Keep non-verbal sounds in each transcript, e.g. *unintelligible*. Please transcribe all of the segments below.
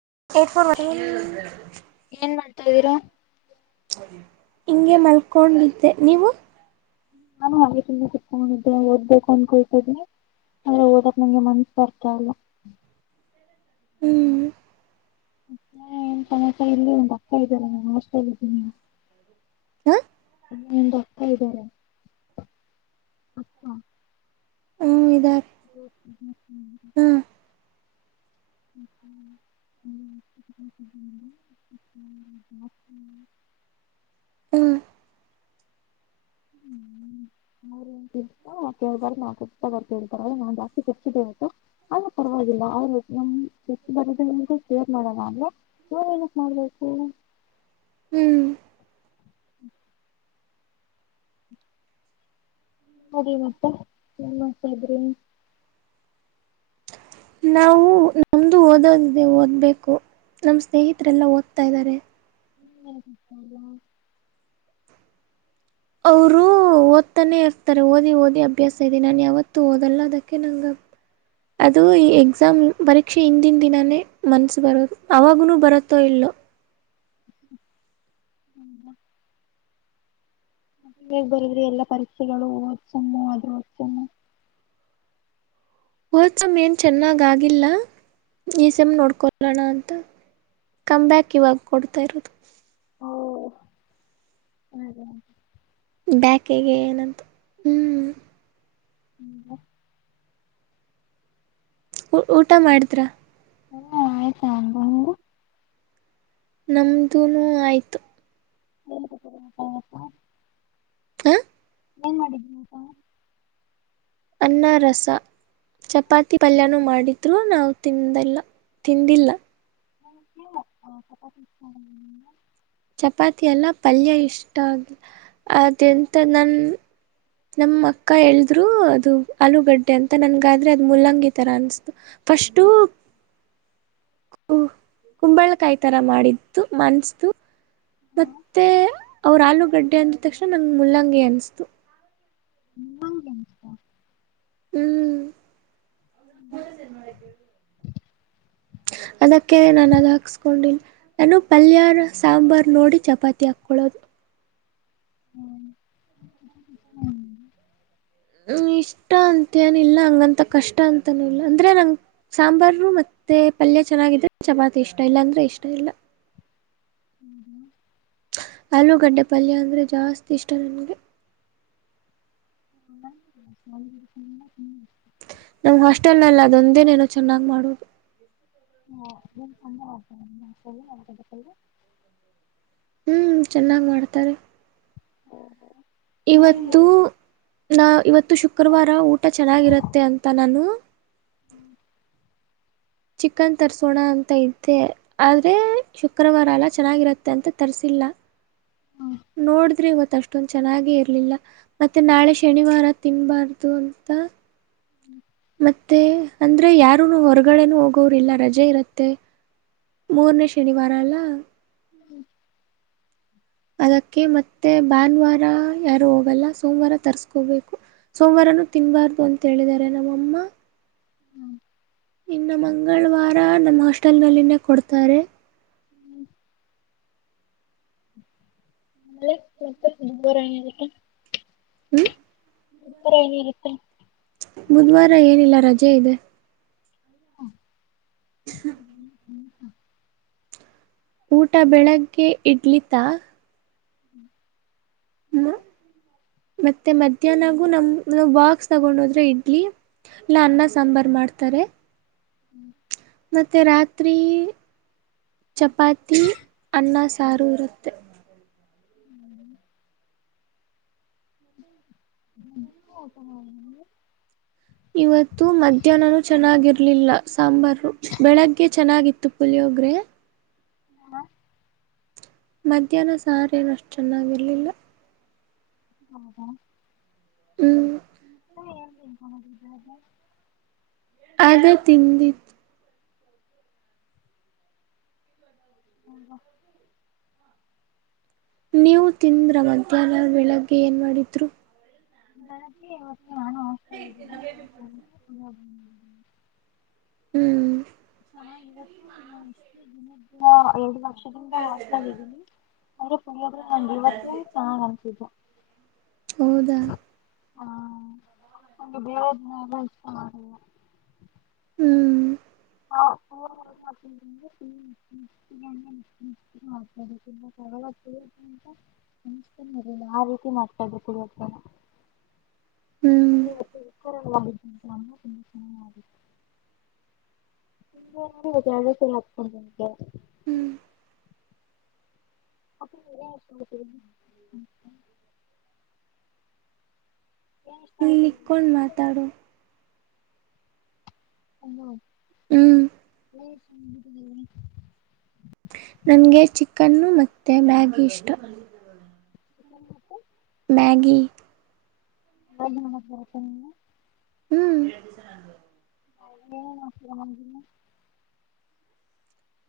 *unintelligible* ತ್ತಿದ್ದೀರಾ ಹಿಂಗೆ ಮಲ್ಕೊಂಡಿದ್ದೆ ನೀವು ನಾನು ಹಾಗೆ ತುಂಬಾ ಸಿಕಕೊಂಡಿದ್ದೆ ಓದ್ಬೇಕು ಅನ್ಕೊಳ್ತ ಇದನಿ ಆದ್ರೆ ಓದಕ್ ನಂಗೆ ಮನ್ಸ್ಸ ಬರ್ತ ಇಲ್ಲ ಹ್ಮ್ *unintelligible* ಹ. ಏನ್ ಡಾಕ್ತರ್ ಇದ್ದಾರೆ *unintelligible* ಹ್ಮ ಇದಾ *unintelligible* *unintelligible* ಹ್ಮ ಹ ಹ್ಮ ಹ್ಮ ಹ್ಮ. ಹ್ಮ. ಹ್ಮ್ ಅವ್ರ ನ್ತ ಕೇಳ್ಬಾರೆ ನಾವು ಖರ್ಗ ಕೇಳ್ತಾರೆ್ರೆ ನಾನ್ ಜಾಸ್ತಿ ಖರ್ಚಿದೆೇವತ್ತು ಆದ ಪರವಾಗಿಲ್ಲ ಅವ್ರರು.. ಬರ ನಿಮ ಕೇರ್ ಮಾಡಲ್ಲ ಅಲ್ವಾ ನೀ ಏನಕ್ ಮಾಡ್ಬೇಕು. ಹ್ಮ್.. ನೀ ಮತ್ತೆ ನ್ ಮಾಡ್ತಾ ಇದ್ರಿ. ನಾವು ನಮ್ದು ಓದೋದಿದೆ ಓದ್ಬೇಕು ನಮ ಸ್ನೇಹಿತರೆಲ್ಲ ಓದ್ತಾ ಇದ್ದಾರೆ. ಹ್ಮ. ಅವರು ಓದ್ತಾನೆ ಇರ್ತಾರೆ ಓದಿ ಓದಿ ಅಭ್ಯಾಸ ಇದೆ ನಾನು ಯಾವತ್ತುೂ ಓದಲ್ಲ ಅದಕ್ಕೆ ನಂಗ ಅದು ಈ ಎಕ್ಸಾಮ್ ಪರೀಕ್ಷೆ ಹಿಂದಿನ ದಿನಾನೇ ಮನ್ಸ ಬರ ಅವಾಗೂ ಬರತ್ತೋ ಇಲ್ಲೋ. ಹೇಗ್ ಬರಿದ್ರಿ ಎಲ್ಲಾ ಪರೀಕ್ಷೆಗಳುದ್ಸುಮ್ಮು ಅದ್ರದ್ ಸುಮ್ಮು ಹೊದಸಮ್ ಏನ್ ಚೆನ್ನಾಗ್ ಆಗಿಲ್ಲ ಈ ಸಮ್ ನೋಡ್ಕೊಳ್ಳೋಣ ಅಂತ ಕಮ್ ಬ್ಯಾಕ್ ಇವಾಗ ಕೊಡ್ತಾ ಇರೋದು. ಹಾಗೆ ಬ್ಯಾಕೆಗೆ ಏನಂತ ಹ್ಮ್. ಹ್ಮ. ಊಟ ಮಾಡಿದ್ರ. ಹಾ ಆಯ್ತಾ ಹ. ನಮ್ದನು ಆಯ್ತು. ಎ. ಹ. ಹೆಏಂಗ ಮಾಡಿದ್ನಿ ಅಪ. ಅನ್ನ ರಸ ಚಪಾತಿ ಪಲ್ಯನೂ ಮಾಡಿದ್ರೂ ನಾವು ತಿಂದಲ್ಲ ತಿಂದಿಲ್ಲ ಹ. ಚಪಾತಿ ಎಲ್ಲ ಪಲ್ಯ ಇಷ್ಟ ಆಗ್ಿಲ್ಲ ಅದೆಂತ ನನ್ ನಮ್ಮ ಅಕ್ಕ ಹೇಳಿದ್ರು ಅದು ಆಲೂಗಡ್ಡೆ ಅಂತ ನನ್ಗಾದ್ರೆ ಅದು ಮುಲ್ಲಂಗಿ ತರ ಅನ್ಸತು ಫಸ್ಟು. ಕುಂಬಳಕಾಯಿ ತರ ಮಾಡಿದ್ದು ಮನ್ಸತು. ಮತ್ತೆ ಅವ್ರ ಆಲೂ. ಗಡ್ಡೆ ಅಂದ ತಕ್ಷಣ ನಂಗಗೆ ಮುಲ್ಲಂಗಗೆ ಅನ್ನಿಸ್ತು ್ಮ ನ ಹ್ಮ್. ಹೌದ ಮಾಡಳ ಅದಕ್ಕೆ ನಾನು ಅದು ಹಾಕ್ಸ್ಕೊಂಡಿಲ್ಲ ನಾನು ಪಲ್ಯ ಸಾಂಬಾರ್ು ನೋಡಿ ಚಪಾತಿ ಹಾಕೊಳ್ಳೋದು. ಹ್ಮ್ ಹ್ಮ್. ಹ್ಮ ಇಷ್ಟ ಅಂತೇನಿಲ್ಲ ಹಂಗಂತ ಕಷ್ಟ ಅಂತನೂ ಇಲ್ಲ ಅಂದ್ರೆ ನಂ ಸಾಂಬಾರ ಮತ್ತೆ ಪಲ್ಯ ಚೆನ್ನಾಗಿದ ಚಪಾತಿ ಇಷ್ಟ ಇಲ್ಲ ಅಂದ್ರೆ ಇಷ್ಟ ಇಲ್ಲ. ಹ್ಮ್ ಹ್ಮ್. ಆಲೂಗಡ್ಡೆ ಪಲ್ಯ ಅಂದ್ರೆ ಜಾಸ್ತಿ ಇಷ್ಟ ನನ್ಗೆ. ಹ ಹ್ಮ. ನಮ್ ಹಾಸ್ಟೆಲ್ನಲ್ಲ ಅದೊಂದೇನೇನ ಚೆನ್ನಾಗ್ ಮಾಡೋುದು. ಹಾ ಕಂತ. ಹ್ಮ್ ಚೆನ್ನಾಗ್ ಮಾಡ್ತಾರ. ಓ ಹೋ. ಇವತ್ತು ನಾ ಇವತ್ತು ಶುಕ್ರವಾರ ಊಟ ಚೆನ್ನಾಗಿರುತ್ತೆ ಅಂತ ನಾನು ಚಿಕನ್ ತರ್ಸೋಣ ಅಂತ ಇದ್ದೆ ಆದ್ರೆ ಶುಕ್ರವಾರ ಅಲ್ಲ ಚೆನ್ನಾಗಿರತ್ತೆ ಅಂತ ತರ್ಸಿಲ್ಲ ನೋಡಿದ್ರೆ ಇವತ್ತ ಅಷ್ಟೊಂದ ಚೆನ್ನಾಗಿ ಇರ್ಲಿಲ್ಲ ಮತ್ತೆ ನಾಳೆ ಶನಿವಾರ ತಿನ್ಬಾರ್ದು ಅಂತ. ಹ್ಮ್. ಮತ್ತೆ ಅಂದ್ರೆ ಯಾರುನು ಹೊರಗಡೆನು ಹೋಗೋರಿಲ್ಲ ರಜೆ ಇರುತ್ತೆ ಮೂರನೇ ಶನಿವಾರ ಅಲ್ಲ ಹ್ಮ್ ಅದಕ್ಕೆ ಮತ್ತೆ ಭಾನುವಾರ ಯಾರು ಹೋಗಲ್ಲ ಸೋಮವಾರ ತರ್ಸ್ಕೋಬೇಕು ಸೋಮವಾರನುೂ ತಿನ್ಬಾರ್ದು ಅಂತ ಹೇಳಿದಿದ್ದಾರೆ ನಮ್ಮಮ್ಮ. ಇನ್ನ ಮಂಗಳವಾರ ನಮ್ಮ ಹಾಸ್ಟೆಲ್ ನಲ್ಲಿನೇ ಕೊಡ್ತಾರೆ. *unintelligible* ಹ್ಮ್ *unintelligible* ಏನ ಇರುತ್ತೆ. ಬುಧವಾರ ಏನಿಲ್ಲ ರಜ್ ಜೆ ಇದೆ. ಹ್ಮ *inaudible* ಊಟ ಬೆಳಗ್ಗೆ ಇಡ್ಲಿತಾ. *inaudible* ಹ್ಮ ಮತ್ತೆ ಮಧ್ಯಾಹ್ನಗು ನಮ ಬಾಕ್ಸ್ ತಗೊಂಡ ಹೋದ್ರೆ ಇಡ್ಲಿ ಇಲ್ಲ ಅನ್ನ ಸಾಂಬಾರ್ ಮಾಡ್ತಾರೆ. *unintelligible* ಮತ್ತು ರಾತ್ರಿ ಚಪಾತಿ ಅನ್ನ ಸಾರು ಇರುತ್ತೆ. *unintelligible* *inaudible* ಇವತ್ತು ಮಧ್ಯಾಹ್ನನೂ ಚೆನ್ನಾಗಿರ್ಲಿಲ್ಲ ಸಾಂಬಾರು ಬೆಳಗ್ಗೆ ಚೆನ್ನಾಗಿತ್ತು ಪುಲಿಯೊೋಗ್ರೆ. ಹ ಮಧ್ಯಾಹ್ನ ಸಾರೇನಷ್ಟು ಚೆನ್ನಾಗಿರ್ಲಿಲ್ಲ ಹೌದ ಹ್ಮ್ *unintelligible* ಅದು ತಿಂದಿತ್ತು ಹೌದ ನೀವು ತಿಂದ್ರ ಮಧ್ಯಾಹ್ನ ಬೆಳಗ್ಗೆ ಏನ್ ಮಾಡಾಿದ್ರು. ಬತ್ವ *unintelligible* *unintelligible* ಪುಳಿಯೋಗರೆ ಮಾಡಿದ್ದೀನಿ ಹ್ಮ್. ಸ ಇವತ್ತು ನಾಷ್ಟ ದಿನ ಹಾ *unintelligible* ವಷದಿಂದ ಹಾಸ್ಟೆಲ್ ಇದ್ದೀನಿ ಅಂದ್ರೆ ಪುಣಿಯದ್ರ ನ ನಿಲ್ವತ್ತ ಚ ಅನ್ಸಿದ್ು ಹೌದಾ. ಹಾ ನ ಬೇರೆದಿನ ಎಲ್ಲ ಇಷ್ಟ ಮಾಡಿಲ್ಲ ಹ್ಮ್ ಹಾ *unintelligible* *unintelligible* ತ ಆ ರೀತಿ ಮಾಡ್ *unintelligible* ಹ್ಞೂ *unintelligible* *unintelligible* ನಿ ಸ ಹತ್ಕೊಂಡ ಹ್ಞೂ *unintelligible* ಇಷ್ಟ ಆಗುತ್ತೆ ಅಲ್ಲಿಕ್ಕೋಂಡ ನಿಮಗೆ ಮಾತಾಡು ಹಾ ಹ್ಮ್ *unintelligible* ನನಗೆ ಚಿಕನ್ನು ಮತ್ತೆ ಮ್ಯಾಗಿ ಇಷ್ಟ *unintelligible* ಮ್ಯಾಗಿ. *unintelligible* ಹ್ಮ್ *unintelligible*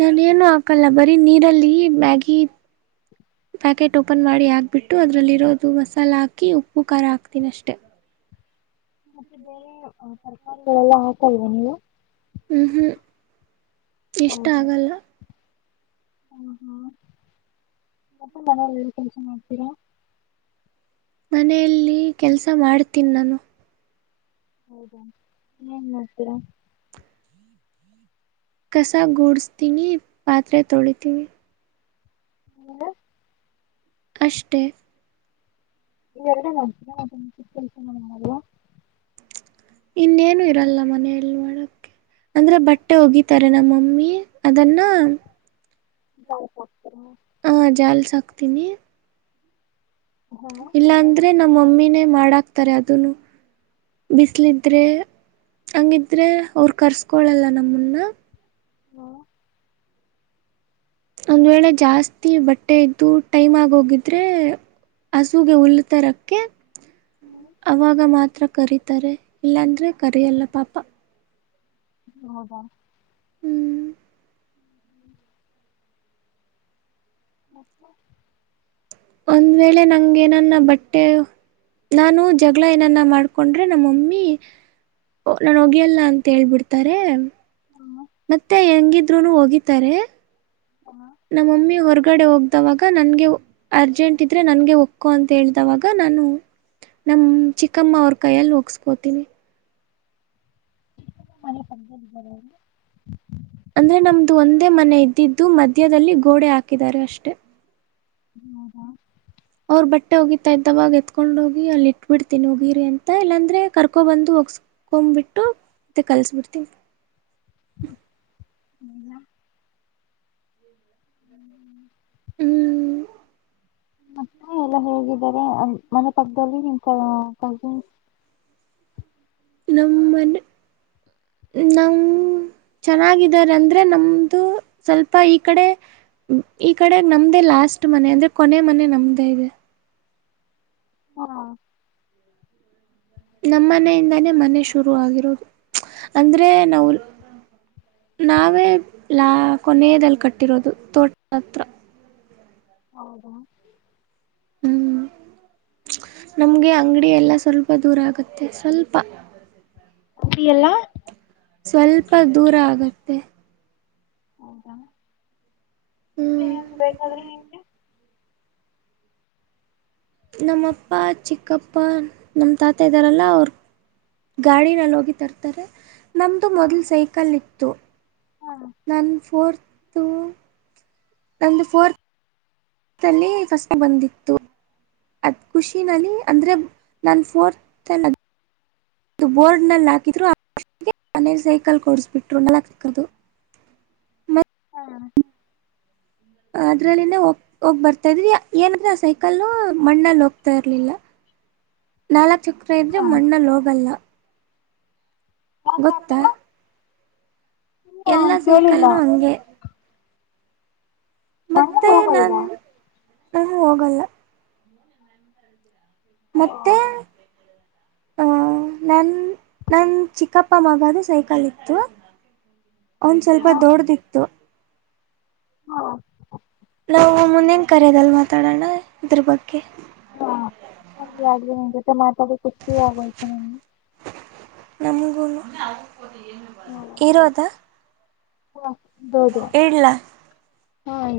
ನಾನ ಏನು ಹಾಕಲ್ಲ ಬರೀ ನೀರಲ್ಲಿ ಮ್ಯಾಗಿ *unintelligible* ಪ್ಯಾಕೆಟ್ ಓಪನ್ ಮಾಡಿ ಹಾಕ್ಬಿಟ್ಟು ಅದರಲ್ಲಿರೋದು ಮಸಾಲ ಹಾಕಿ ಉಪ್ಪು ಖಾರ ಹಾಕ್ತೀನ ಅಷ್ಟೆ ಮತ್ತೆ ಬೇರೆ ತರಕಾರಿಗಳೆಲ್ಲ ಹಾಕಲ್ವಾ ನೀವು ಹ್ಮ್ ಹ್ಮ್ ಇಷ್ಟ ಆಗಲ್ಲ ಹ್ಮ ಹ್ಮ್ ಅಪ್ಪ ಮನೇಲಿ ಏನ್ ಕೆಲ್ಸ ಮಾಡ್ತೀರಾ ಮನೆಯಲ್ಲಿ ಕೆಲ್ಸ ಮಾಡ್ತೀನ್ ನಾನು ಹೌದಾ ಏನ್ ಮಾಡ್ತೀರಾ ಕಸ ಗೂಡಸ್ತೀನಿ ಪಾತ್ರೆ ತೊಳಿತೀವಿ *unintelligible* ಅಷ್ಟೇ ಈ ಎರಡೇ ಚಿಕ್ಕ ಕೆಲ್ಸ ಮಾಡೋದು ಇನ್ನೇನು ಇರಲ್ಲ ಮನೆಯಲ್ಲಿ ಮಾಡಕ ಅಂದ್ರೆ ಬಟ್ಟೆ ಒಗಿತಾರೆ ನಮ್ಮಮ್ಮಿ ಅದನ್ನ *inaudible* ಹಾ ಜಾಲ್ಸ ಹಾಕ್ತೀನಿ ಹಾಂ ಆಮೇಲೆ ಇಲ್ಲಾಂದ್ರೆ ನಮ್ಮ ಮಮ್ಮಿನೇ ಮಾಡಾಕ್ತಾರೆ ಅದನ್ನೂ ಬಿಸಿಲಿದ್ರೆ ಹಂಗಿದ್ರೆ ಅವ್ರು ಕರ್ಸ್ಕೊೊಳ್ಳಲ್ಲ ನಮ್ಮನ್ನ ಹ್ಮ ಒಂದ್ ವೇಳೆ ಜಾಸ್ತಿ ಬಟ್ಟೆ ಇದ್ದು ಟೈಮ್ ಆಗೋಗಿದ್ರೆ ಹಸುಗೆ ಉಲ್ಲತರಕ್ಕೆ ಅವಾಗ ಮಾತ್ರ ಕರಿತಾರೆ ಇಲ್ಲಾಂದ್ರೆ ಕರಿಯಲ್ಲ ಪಾಪ ಹೌದಾ ಹ್ಮ್ *inaudible* ಒಂದ್ ವೇಳೆ ನಂಗೆೇನನ್ನ ಬಟ್ಟೆ ನಾನು ಜಗಳ ಏನನ್ನ ಮಾಡ್ಕೊಂಡ್ರೆ ನಮ್ಮ ಮಮ್ಮಿ ನಾನು ಒಗೆಯಲ್ಲ ಅಂತ ಹೇಳ್ಬಿಡ್ತಾರೆ ನಿಮ್ಮ ಮತ್ತೆ ಹೆಂಗ್ ಹೆಂಗಿದ್ರುನು ಒಗಿತಾರೆ ಅಮ್ಮ ನಮ್ಮಮ್ಮಿ ಹೊರಗಡೆ ಹೋಗ್ದವಾಗ ನನ್ಗೆ ಅರ್ಜೆಂಟ್ ಇದ್ರೆ ನನ್ಗೆ ಒಕ್ಕೋ ಅಂತ ಹೇಳ್ದವಾಗ ನಾನು ನಮ್ಮ ಚಿಕ್ಕಮ್ಮ ಅವ್ರ ಕೈಯ್ಯಲ್ಲಿ ಒಗುಸ್ಕೊತಿನಿ ಮನೆ ಪಕ್ಕದ ಮನೆಯವ್ರ ಅಂದ್ರೆ ನಮ್ದು ಒಂದೇ ಮನೆ ಇದ್ದಿದ್ದು ಮಧ್ಯದಲ್ಲಿ ಗೋಡೆ ಹಾಕಿದ್ದಾರೆ ಅಷ್ಟೆ ಹ್ಮ ಹಾ ಅವ್ರ ಬಟ್ಟೆ ಹೋಗಿತಾ ಇದ್ದವಾಗ ಎತ್ಕೊಂಡ್ ಹೋಗಿ ಅಲ್ಲಿ ಇಟ್ಬಿಡ್ತೀನಿ ಒಗಿರಿ ಅಂತ ಇಲ್ಲಾಂದ್ರೆ ಕರ್ಕೊ ಬಂದು ಒಗಸ್ಕೊಬಿಟ್ಟು ಮತ್ತೆ ಕಲ್ಸ್ಬಿಡ್ತೀನಿ *inaudible* ಹ್ಮ್ ಮತ್ತೆ ಎಲ್ಲ ಹೇಗಿದ್ದಾರೆ ಮನೆ ಪಕ್ಕದಲ್ಲಿ ನಿಮ್ ಕಸಿನ್ಸ ನಮ್ಮ ಮನ್ ನಮ ಚೆನ್ನಾಗಿದಾರ ಅಂದ್ರೆ ನಮ್ದು ಸ್ವಲ್ಪ ಈ ಕಡೆ ಈ ಕಡೆ ನಮ್ದೇ ಲಾಸ್ಟ್ ಮನೆ ಅಂದ್ರೆ. ಕೊನೆ ಮನೆ ನಮ್ದೇ ಇದೆ. ಹಾ. ನಮ್ಮನೆಯಿಂದಾನೇ ಮನೆ ಶುರು ಆಗಿರೋದು ಅಂದ್ರೆ ನಾವು ನಾವೇ ಲಾ ಕೊನೆಯದಲ್ಲಿ ಕಟ್ಟಿರೋದು ತೋಟ ಹತ್ರ. ಹೌದಾ. ಹ್ಮ್ ನಮ್ಗೆ ಅಂಗಡಿ ಎಲ್ಲ ಸ್ವಲ್ಪ ದೂರ ಆಗುತ್ತೆ ಸ್ವಲ್ಪ. ಅಡಿ ಎಲ್ಲ. ಸ್ವಲ್ಪ ದೂರ ಆಗತ್ತೆ. ಹೌದಾ. ಮತ್ತೆ ಹ್ಮ್ ಏನ ಬೇಕಾದ್ರೆ ನಿಗೆ.. ನಮ್ಮಪ್ಪ ಚಿಕ್ಕಪ್ಪ ನಮ್ಮ ತಾತ ಇದ್ದಾರಲ್ಲ ಅವರು ಗಾಡಿನಲ್ಲಿ ಹೋಗಿ ತರ್ತಾರೆ. ನಮ್ಮದು ಮೊದಲು ಸೈಕಲ್ ಇತ್ತು. ತ್ತು. ಹಾ ನನ್ನು ಫೋರ್ತ. ಅಂದು ಫೋರ್ತ್. ಲ್ಲಿ ಕಷ್ಟ ಬಂದಿತ್ತು ಅದ್ ಖುಷಿನಲ್ಲಿ ಅಂದ್ರೆ ನನ್ ಫೋರ್ತ್ಲ್ಲಿ. ಇದು ಬೋರ್ಡ್ನಲ್ಲಿ ಹಾಕಿದ್ರು ಆ ಮನೇ ಸೈಕಲ್ ಕೊಡಿಸ್ಬಿಟ್ರು ನಲಕ್ ತಕ್ಕದು. ಹಾ. ಅದ್ರಲ್ಲಿನ ಹೋಗ ಹೋಗ್ ಬರ್ತಾ ಇದಿ ಏನಂದ್ರೆ ಆ ಸೈಕಲ್ ಮಣ್ಣಲ್ಲಿ ಹೋಗ್ತಾ ಇರ್ಲಿಲ್ಲ ನಾಲ್ಕ. ಚಕ್ರ ಇದ್ರೆ ಹಾ ಮಣ್ಣಲ್ಲಿ ಹೋಗಲ್ಲ. ಯಾಕೆ ಗೊತ್ತಾ. ಆತರ ಇಲ್ಲ ಎಲ್ಲಾ ಕೇಳಿಲ್ಲ. ಸೈಕಲ್ಲು ಹಂಗೆ ಮ್ಣು ಹೋಗಲ್ದಾ. ಹ ಹೋಗಲ್ಲ ಓ ಮತ್ತೆ. ನನ್ನ ನನ್ನ ಚಿಕ್ಕಪ್ಪ ಮಗದು ಸೈಕಲ್ ಇತ್ತು. ಒಂದ್ ಸ್ವಲ್ಪ ಹಾ ದೊಡ್ಡ್ದಿಕ್ತ್ತು. ಹಾ. ನಾವು ಮುಂದೇನು ಕರೆಯೋದಲ್ಲ ಮಾತಾಡೋಣ ಇದ್ರ ಬಗ್ಗೆ. ಹಾ ಹಾಗ ಆಗ್ಲಿ ನಿನ್ ಜೊತೆ ಮಾತಾಡ ಖುಷಿ ಆಗೋಯ್ತು ನಗೆ. ನಮಗೂ. ಇರ ಅದಾ. ಹ. ಇಡ್ಲಾ ಹಾೀ